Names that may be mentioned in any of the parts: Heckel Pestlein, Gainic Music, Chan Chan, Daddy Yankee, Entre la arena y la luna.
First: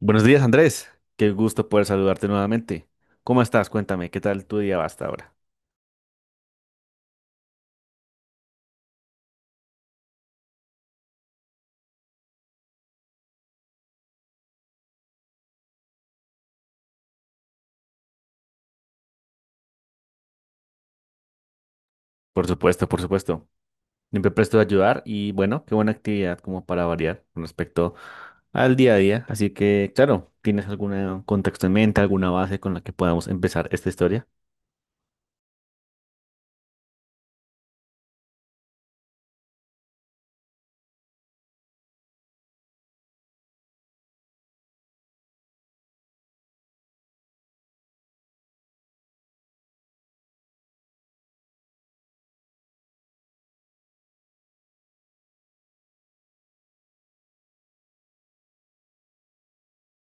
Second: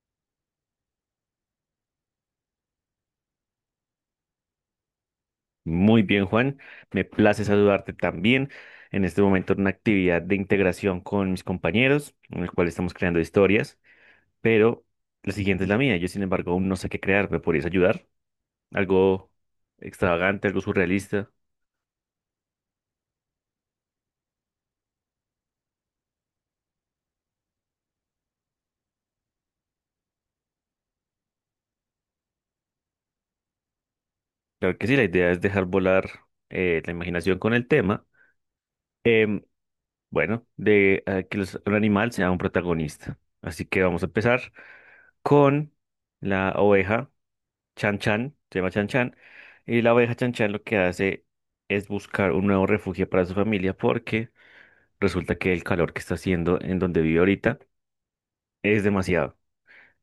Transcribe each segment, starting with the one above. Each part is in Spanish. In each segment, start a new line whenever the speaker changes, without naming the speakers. Buenos días, Andrés. Qué gusto poder saludarte nuevamente. ¿Cómo estás? Cuéntame, ¿qué tal tu día va hasta ahora?
Muy bien, Juan. Me place saludarte también en este momento en una actividad de integración con mis compañeros, en el cual estamos creando historias, pero la siguiente es la mía. Yo, sin embargo, aún no sé qué crear. ¿Me podrías ayudar? Algo extravagante, algo surrealista.
Por supuesto, por supuesto. Siempre presto a ayudar y bueno, qué buena actividad como para variar con respecto al día a día. Así que, claro, ¿tienes algún contexto en mente, alguna base con la que podamos empezar esta historia?
Claro que sí, la idea es dejar volar la imaginación con el tema. Em, bueno, de un animal sea un protagonista. Así que vamos a empezar con la oveja Chan Chan, se llama Chan Chan, y la oveja Chan Chan lo que hace es buscar un nuevo refugio para su familia porque resulta que el calor que está haciendo en donde vive ahorita es demasiado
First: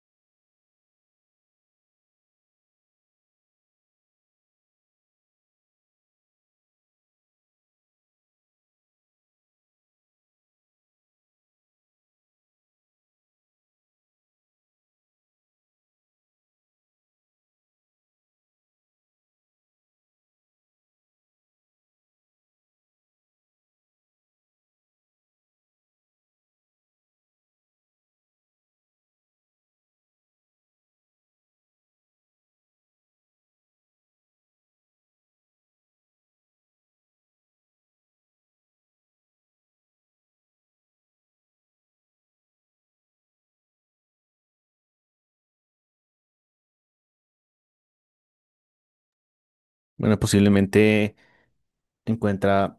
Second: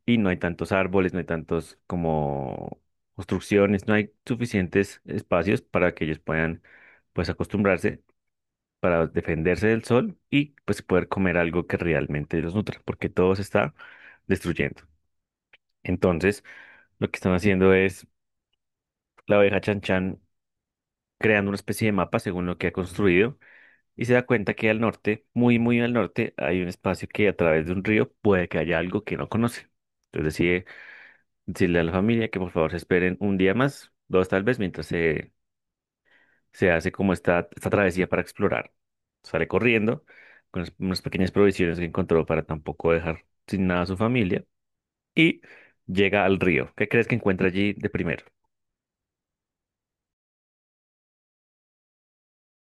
y no hay tantos árboles, no hay tantos como construcciones, no hay suficientes espacios para que ellos puedan pues acostumbrarse para defenderse del sol y pues poder comer algo que realmente los nutra porque todo se está destruyendo. Entonces, lo que están haciendo es la oveja Chan Chan creando una especie de mapa según lo que ha construido y se da cuenta que al norte, muy, muy al norte, hay un espacio que a través de un río puede que haya algo que no conoce. Entonces decide decirle a la familia que por favor se esperen un día más, dos tal vez, mientras se hace como esta travesía para explorar. Sale corriendo con unas pequeñas provisiones que encontró para tampoco dejar sin nada a su familia y llega al río. ¿Qué crees que encuentra allí de primero?
Bueno, posiblemente encuentra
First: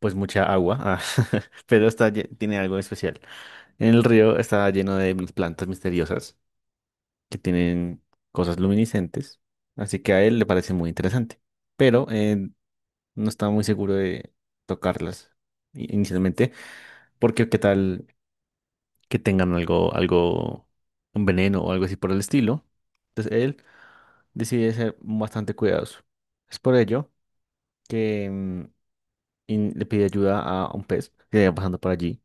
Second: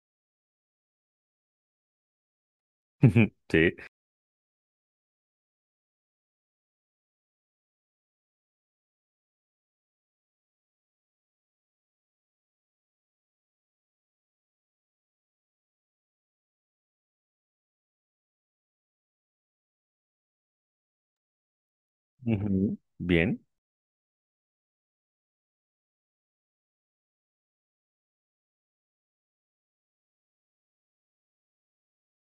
pues mucha agua, ah, pero está, tiene algo especial.
Sí.
El río está lleno de plantas misteriosas que tienen cosas luminiscentes, así que a él le parece muy interesante, pero no estaba muy seguro de tocarlas inicialmente, porque qué tal que tengan algo, algo, un veneno o algo así por el estilo.
Ujú.
Entonces
Bien.
él decide ser bastante cuidadoso. Es por ello que le pide ayuda a un pez que iba pasando por allí,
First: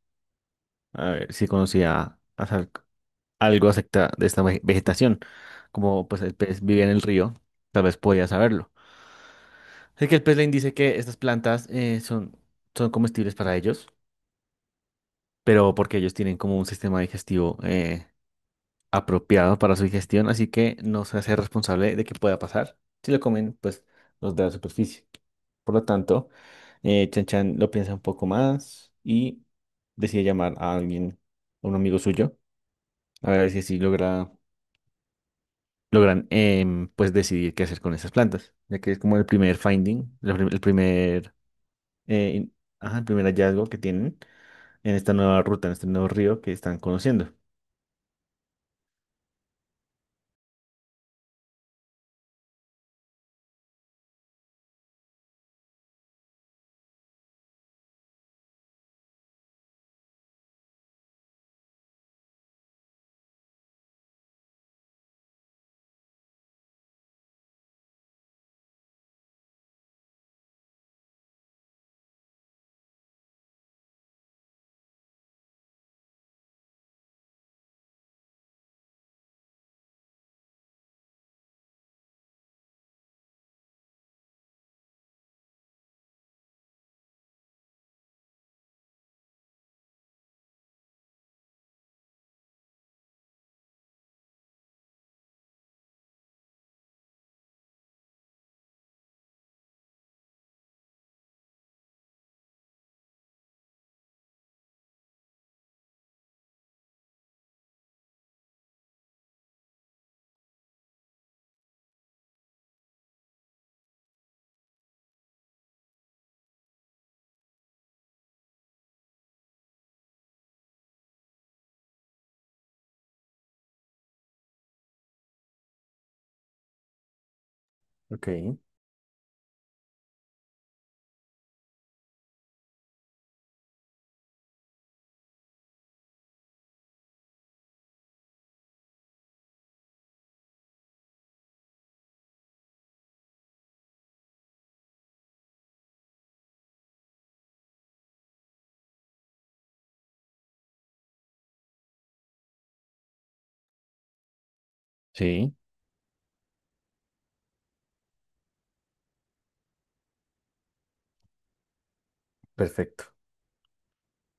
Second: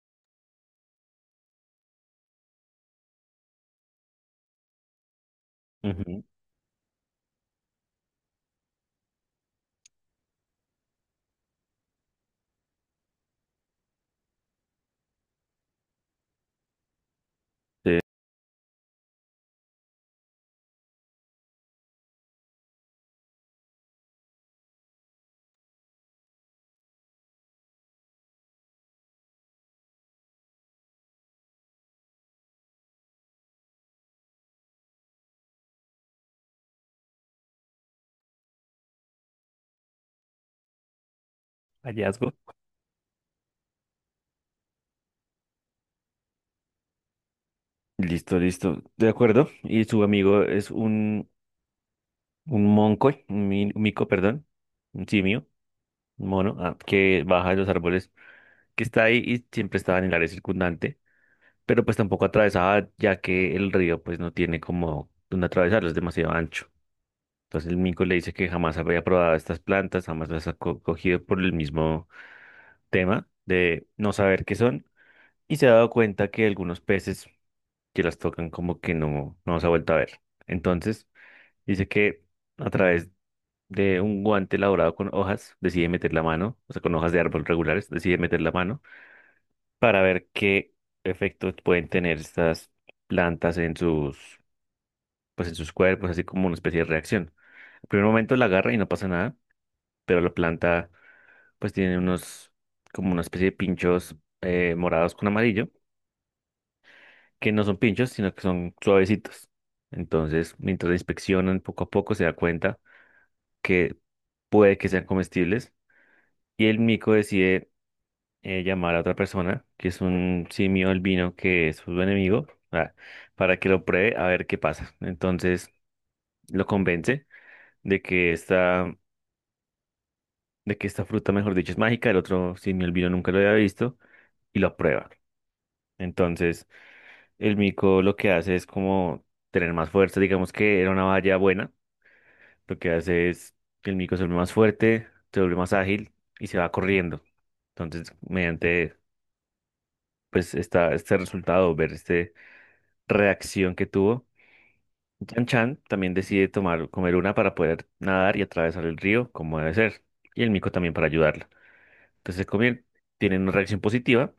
a ver si conocía algo acerca de esta vegetación. Como pues
Ujú.
el pez vivía en el río, tal vez podía saberlo. Heckel Pestlein dice que estas plantas son comestibles para ellos, pero porque ellos tienen como un sistema digestivo
Sí.
apropiado para su digestión, así que no se hace responsable de que pueda pasar. Si lo comen, pues los de la superficie. Por lo tanto, Chan Chan lo piensa un poco más y decide llamar a alguien, a un amigo suyo, a ver si así logran pues decidir qué hacer con esas plantas, ya que es como el primer finding, el el primer
Hallazgo.
ajá, el primer hallazgo que tienen en esta nueva ruta, en este nuevo río que están conociendo.
Listo, listo. De acuerdo. Y su amigo es un monco, un mico, perdón, un simio, un mono, ah, que baja de los árboles, que está ahí y siempre estaba en el área circundante, pero pues tampoco atravesaba, ya que el río pues no tiene como donde atravesarlo, es demasiado ancho. Entonces el mico le dice que jamás había probado estas plantas, jamás las cogido por el mismo tema de no saber qué son, y se ha dado cuenta que algunos peces que las tocan como que no, no se ha vuelto a ver. Entonces dice que a través de un guante elaborado con hojas, decide meter la mano, o sea, con hojas de árbol regulares, decide meter la mano para ver qué efectos pueden tener estas plantas en pues en sus cuerpos, así como una especie de reacción. En primer momento la agarra y no pasa nada, pero la planta pues tiene como una especie de pinchos morados con amarillo, que no son pinchos, sino que son suavecitos. Entonces, mientras la inspeccionan poco a poco, se da cuenta que puede que sean comestibles. Y el mico decide llamar a otra persona, que es un simio albino que es su enemigo, ah, para que lo pruebe a ver qué pasa. Entonces lo convence de
Ok.
que esta fruta, mejor dicho, es mágica. El otro simio albino nunca lo había visto y lo prueba. Entonces el mico lo que hace es como tener más fuerza. Digamos que era una valla buena. Lo que hace es que el mico se vuelve más fuerte, se vuelve más ágil y se va corriendo. Entonces, mediante pues está este resultado, ver esta reacción que tuvo. Yan
Sí,
Chan también decide tomar, comer una para poder nadar y atravesar el río como debe ser, y el mico también para ayudarla. Entonces se comien,
perfecto.
tienen una reacción positiva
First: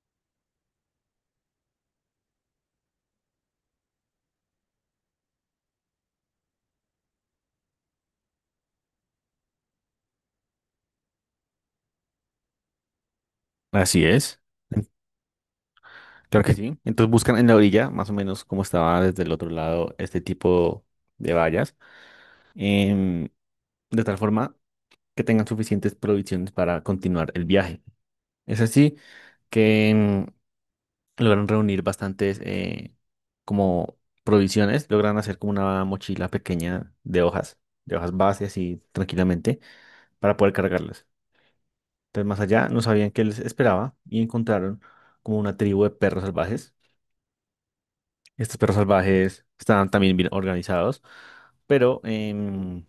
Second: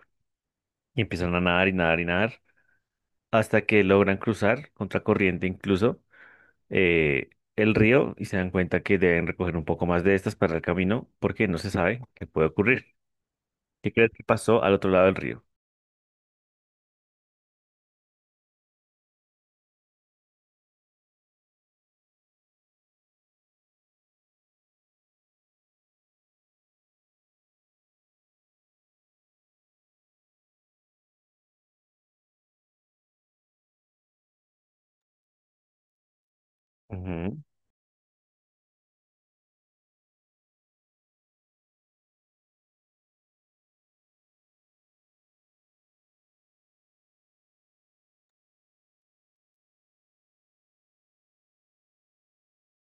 y empiezan a nadar y nadar y nadar hasta que logran cruzar contracorriente incluso eh, el río y se dan cuenta que deben recoger un poco más de estas para el camino porque no se sabe qué puede ocurrir. ¿Qué
Así
crees que
es.
pasó al
En-
otro lado del río?
Claro que sí. Entonces buscan en la orilla, más o menos como estaba desde el otro lado, este tipo de vallas, em, de tal forma que tengan suficientes provisiones para continuar el viaje. Es así que logran reunir bastantes como provisiones, logran hacer como una mochila pequeña
Ujú,
de hojas base, así tranquilamente para poder cargarlas. Entonces, más allá, no sabían qué les esperaba y encontraron como una tribu de perros salvajes. Estos perros salvajes estaban también bien organizados, pero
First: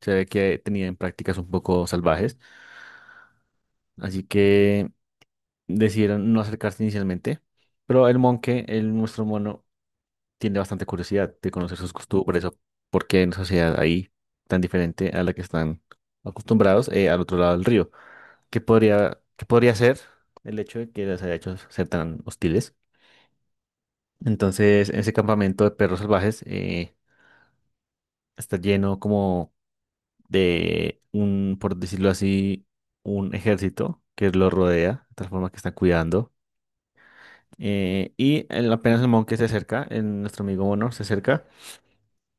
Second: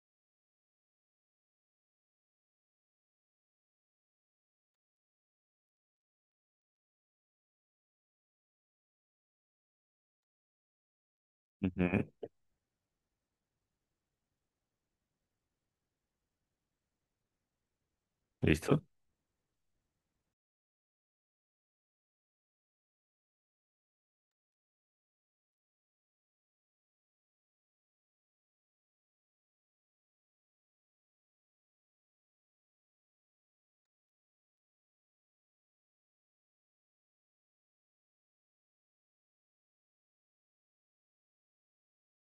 se ve que tenían prácticas un poco salvajes. Así que decidieron no acercarse inicialmente. Pero el monje, el nuestro mono, tiene bastante curiosidad de conocer sus
ujú.
costumbres o por qué en sociedad ahí tan diferente a la que están acostumbrados al otro lado del río. que
¿Listo?
podría, que podría ser el hecho de que las haya hecho ser tan hostiles. Entonces, ese campamento de perros salvajes está lleno como de un, por decirlo así, un ejército que los rodea, de tal forma que está cuidando. Apenas el monje se acerca, nuestro amigo Mono se acerca,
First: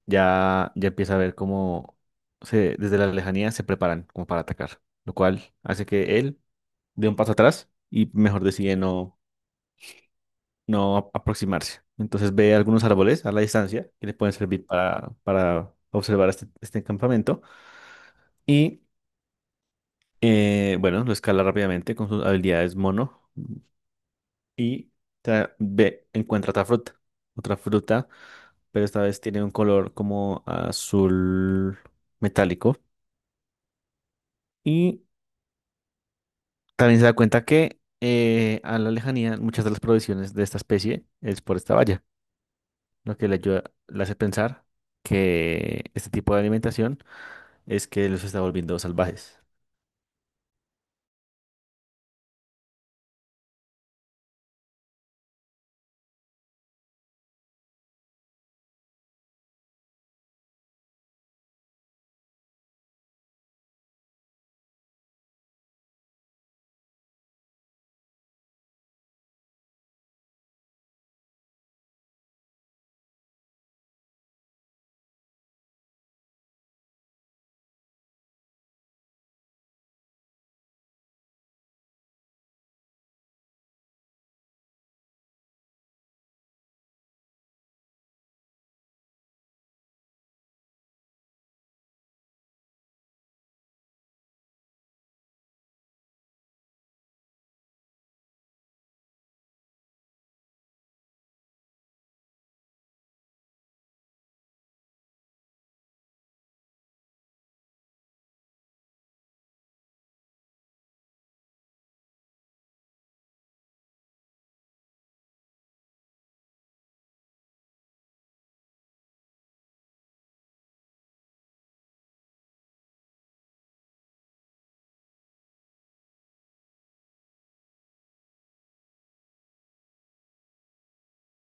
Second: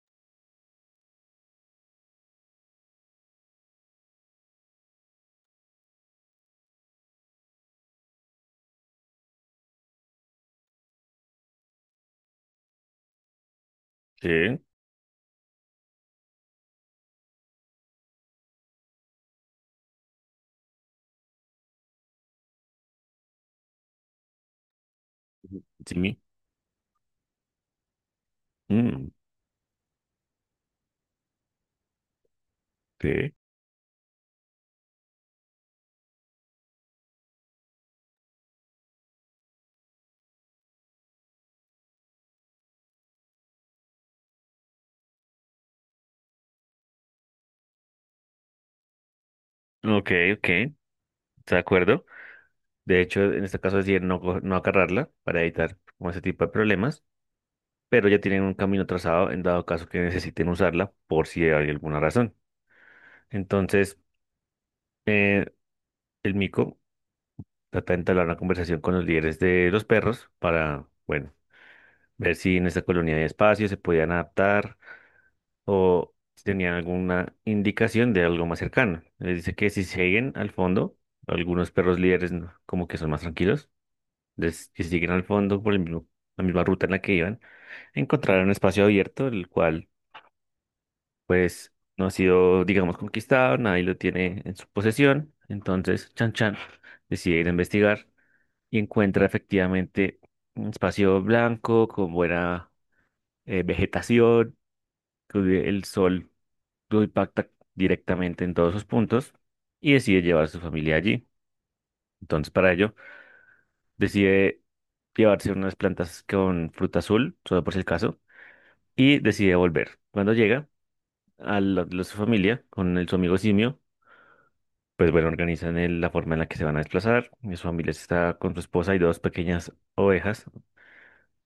ya empieza a ver cómo desde la lejanía se preparan como para atacar, lo cual hace que él dé un paso atrás y mejor decide no. Aproximarse. Entonces ve algunos árboles a la distancia que le pueden
Sí.
servir para observar este, este campamento. Y bueno, lo escala rápidamente con sus habilidades mono y
Jimmy.
encuentra otra fruta. Otra fruta, pero esta vez tiene un color como azul metálico.
Sí.
Y también se da cuenta que a la lejanía muchas de las provisiones de esta especie es por esta valla, lo que le ayuda, le hace pensar que este tipo de alimentación es que los está volviendo salvajes.
Ok, ok, de acuerdo. De hecho, en este caso es no, no agarrarla para evitar como ese tipo de problemas, pero ya tienen un camino trazado en dado caso que necesiten usarla por si hay alguna razón. Entonces, eh, el mico trata de entablar una conversación con los líderes de los perros para, bueno, ver si en esta colonia hay espacio, se podían adaptar o si tenían alguna indicación de algo más cercano. Les dice que si siguen al fondo, algunos perros líderes ¿no?, como que son más tranquilos. Entonces, que si al fondo por la misma ruta en la que iban, encontrarán un espacio abierto, el cual, pues, no ha sido, digamos, conquistado, nadie lo tiene en su posesión. Entonces, Chan Chan decide ir a investigar y encuentra efectivamente un espacio blanco con buena vegetación, que el sol lo impacta directamente en todos sus puntos y decide llevar a su familia allí. Entonces, para ello, decide llevarse unas plantas con fruta azul, solo por si el caso y decide volver. Cuando llega a su familia con su amigo simio, pues bueno, organizan la forma en la que se van a desplazar. Y su familia está con su esposa y dos pequeñas ovejas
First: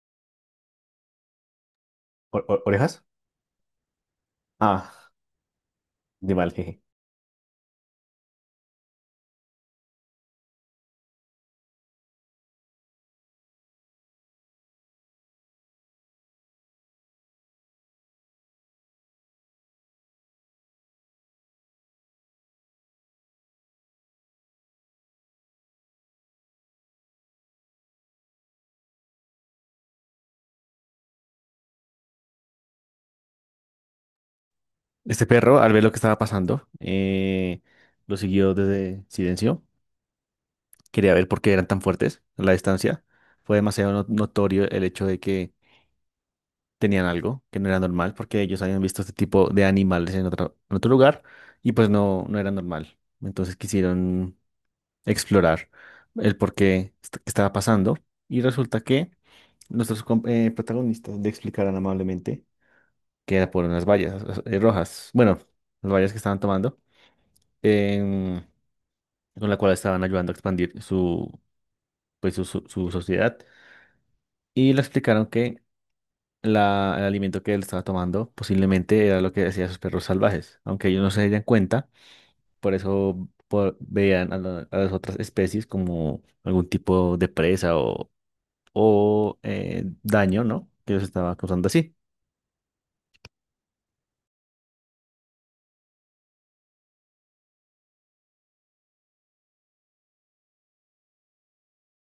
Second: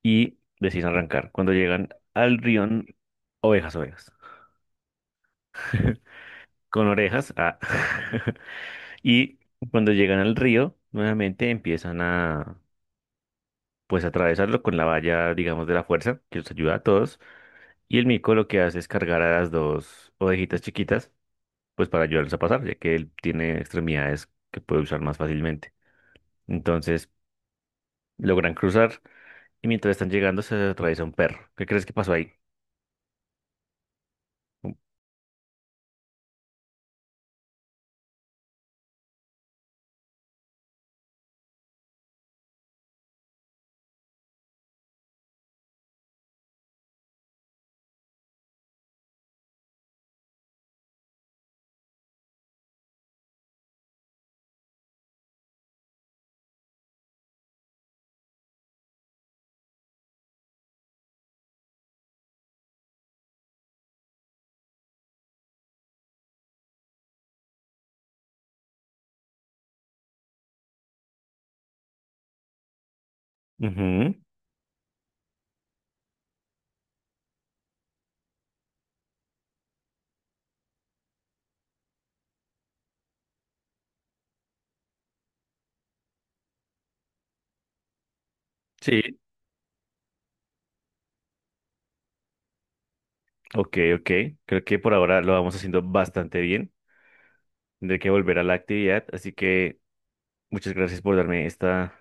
y deciden arrancar. Cuando llegan al rión,
¿Orejas?
ovejas, ovejas,
Ah, de mal, jeje.
con orejas. Ah. Y cuando llegan al río, nuevamente empiezan a... pues atravesarlo con la valla, digamos, de la fuerza, que los ayuda a todos. Y el mico lo que hace es cargar a las dos ovejitas chiquitas pues para ayudarlos a pasar, ya que él tiene extremidades que puede usar más fácilmente. Entonces, logran cruzar y mientras están llegando se atraviesa un perro. ¿Qué crees que pasó ahí?
Este perro, al ver lo que estaba pasando, lo siguió desde silencio. Quería ver por qué eran tan fuertes a la distancia. Fue demasiado notorio el hecho de que tenían algo que no era normal, porque ellos habían visto este tipo de animales en otro lugar y pues no, no era normal. Entonces quisieron explorar el por qué que estaba pasando y resulta que nuestros protagonistas le explicaron amablemente que era por unas vallas rojas, bueno, las vallas que estaban tomando, em, con la cual estaban ayudando a expandir su, pues, su sociedad.
Ujú.
Y le explicaron que el alimento que él estaba tomando posiblemente era lo que decían sus perros salvajes, aunque ellos no se dieran cuenta, por eso veían a, a las otras especies como algún tipo de presa
Sí,
o daño, ¿no? Que los estaba causando así.
ok, ok. Creo que por ahora lo vamos haciendo bastante bien. Tendré que volver a la actividad, así que muchas gracias por darme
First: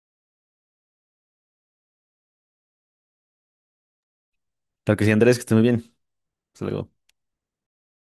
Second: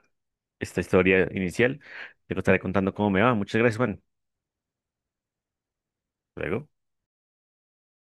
esta historia inicial. Te lo estaré contando cómo me va. Muchas gracias, Juan.
Claro que sí, Andrés, que esté muy bien.
Hasta
Hasta
luego.
luego.